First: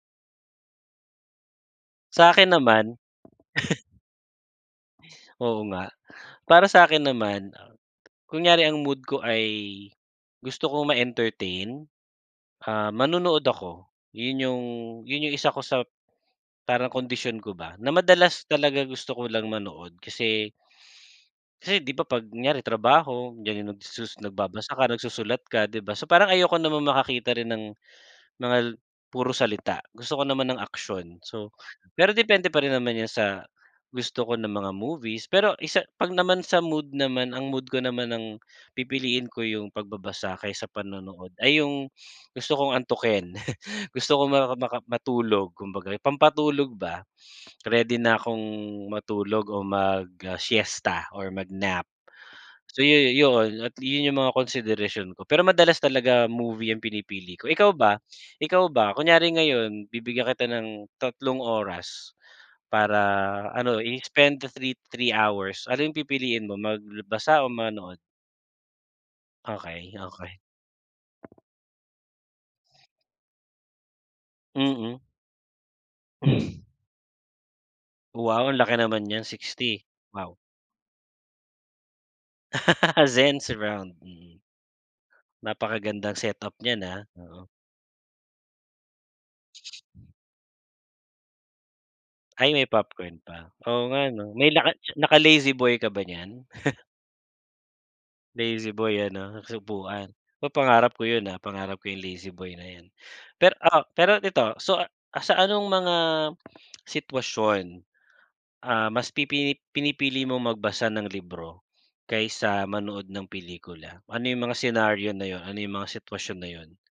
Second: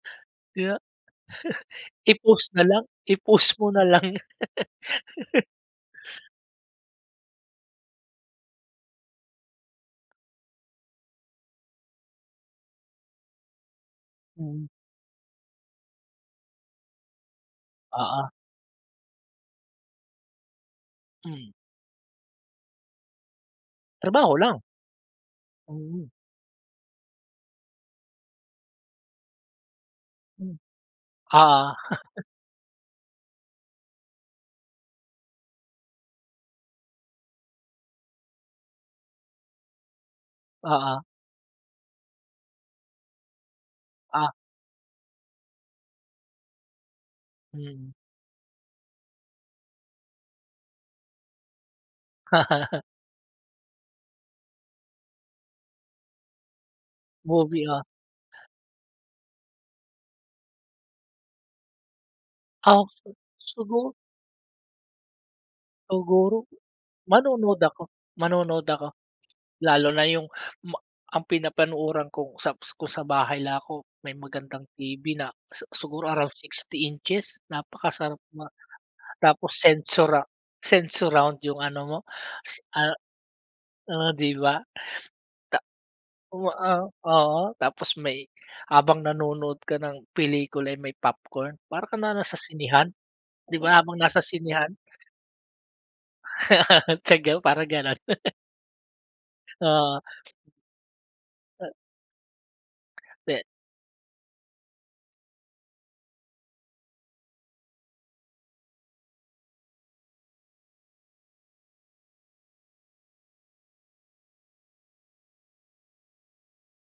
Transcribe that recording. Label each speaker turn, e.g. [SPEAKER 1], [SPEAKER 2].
[SPEAKER 1] Kaya
[SPEAKER 2] Sa
[SPEAKER 1] i-pause
[SPEAKER 2] akin
[SPEAKER 1] na lang
[SPEAKER 2] naman.
[SPEAKER 1] i-pause mo nalang.
[SPEAKER 2] Oo nga. Para sa'kin naman, uh, kunyari ang mood ko ay gusto ko ma-entertain, ah, manonood ako. Yun yung
[SPEAKER 1] Mm.
[SPEAKER 2] yun yung isa ko sa parang kondisyon ko ba na
[SPEAKER 1] Oo.
[SPEAKER 2] madalas talaga gusto ko lang manood kasi
[SPEAKER 1] Hmm.
[SPEAKER 2] kasi di ba 'pag kunyari trabaho, yan yung nagsusus
[SPEAKER 1] Trabaho lang.
[SPEAKER 2] nagbabasa ka, nagsusulat ka, di ba? So,
[SPEAKER 1] Oo.
[SPEAKER 2] parang ayoko namang makakita rin ng mga puro salita, gusto ko naman
[SPEAKER 1] Hmm.
[SPEAKER 2] ng aksyon. So,
[SPEAKER 1] Oo.
[SPEAKER 2] pero depende pa rin naman yan sa gusto ko na mga movies. Pero isa 'pag naman sa mood naman, ang mood ko naman, ang pipiliin ko yung pagbabasa kaysa
[SPEAKER 1] Oo.
[SPEAKER 2] panonood ay yung gusto kong antukin, gusto ko
[SPEAKER 1] Ah.
[SPEAKER 2] maka maka matulog kumbaga, yung pampatulog ba,
[SPEAKER 1] Mm.
[SPEAKER 2] ready na akong matulog o mag-siesta or mag-nap. So, yu yu yoon, yun yung mga konsiderasyon ko. Pero madalas talaga movie ang pinipili ko.
[SPEAKER 1] Movie,
[SPEAKER 2] Ikaw
[SPEAKER 1] ah.
[SPEAKER 2] ba ikaw ba, kunyari ngayon, bibigyan kita ng tatlong oras para
[SPEAKER 1] Okey,
[SPEAKER 2] ano,
[SPEAKER 1] sugo
[SPEAKER 2] i-spend the 3, 3 hours, ano yung
[SPEAKER 1] Siguro,
[SPEAKER 2] pipiliin mo magla basa o
[SPEAKER 1] manonood ako,
[SPEAKER 2] manood?
[SPEAKER 1] manonood ako lalo
[SPEAKER 2] Okey,
[SPEAKER 1] na yung
[SPEAKER 2] okey.
[SPEAKER 1] ma ang pinapanooran kong saps ko sa bahay lang ako, may magandang
[SPEAKER 2] Mm.
[SPEAKER 1] TV na si siguro around 60 inches, napakasarap ma
[SPEAKER 2] Wow! Ang laki naman niyan,
[SPEAKER 1] tapos
[SPEAKER 2] 60?
[SPEAKER 1] sensora
[SPEAKER 2] Wow!
[SPEAKER 1] sensurround yung ano mo s ah,
[SPEAKER 2] Zen surround,
[SPEAKER 1] ah, di
[SPEAKER 2] mm.
[SPEAKER 1] ba, ta
[SPEAKER 2] Napakagandang
[SPEAKER 1] o
[SPEAKER 2] set-up
[SPEAKER 1] a
[SPEAKER 2] niyan, ah,
[SPEAKER 1] oo,
[SPEAKER 2] oo.
[SPEAKER 1] tapos may habang nanonood ka ng pelikula eh, may popcorn, para ka na nasa
[SPEAKER 2] Ay, may
[SPEAKER 1] sinehan,
[SPEAKER 2] popcorn pa?
[SPEAKER 1] di ba,
[SPEAKER 2] Oo,
[SPEAKER 1] habang
[SPEAKER 2] nga
[SPEAKER 1] nasa
[SPEAKER 2] 'no? May laka
[SPEAKER 1] sinehan?
[SPEAKER 2] naka-lazy boy ka ba niyan?
[SPEAKER 1] Single, parang gano'n.
[SPEAKER 2] Lazy boy ano, tapos
[SPEAKER 1] Oo.
[SPEAKER 2] upuan? Pa pangarap ko yun, ah,
[SPEAKER 1] Uh.
[SPEAKER 2] pangarap ko yung lazy boy na yan.
[SPEAKER 1] Pe
[SPEAKER 2] Pero, ah, pero ito so uh, sa anong mga sitwasyon, ah, mas pipini pinipili mong magbasa ng libro kaysa manood ng pelikula? Ano yung mga senaryo na yun? Ano yung mga sitwasyon na yun?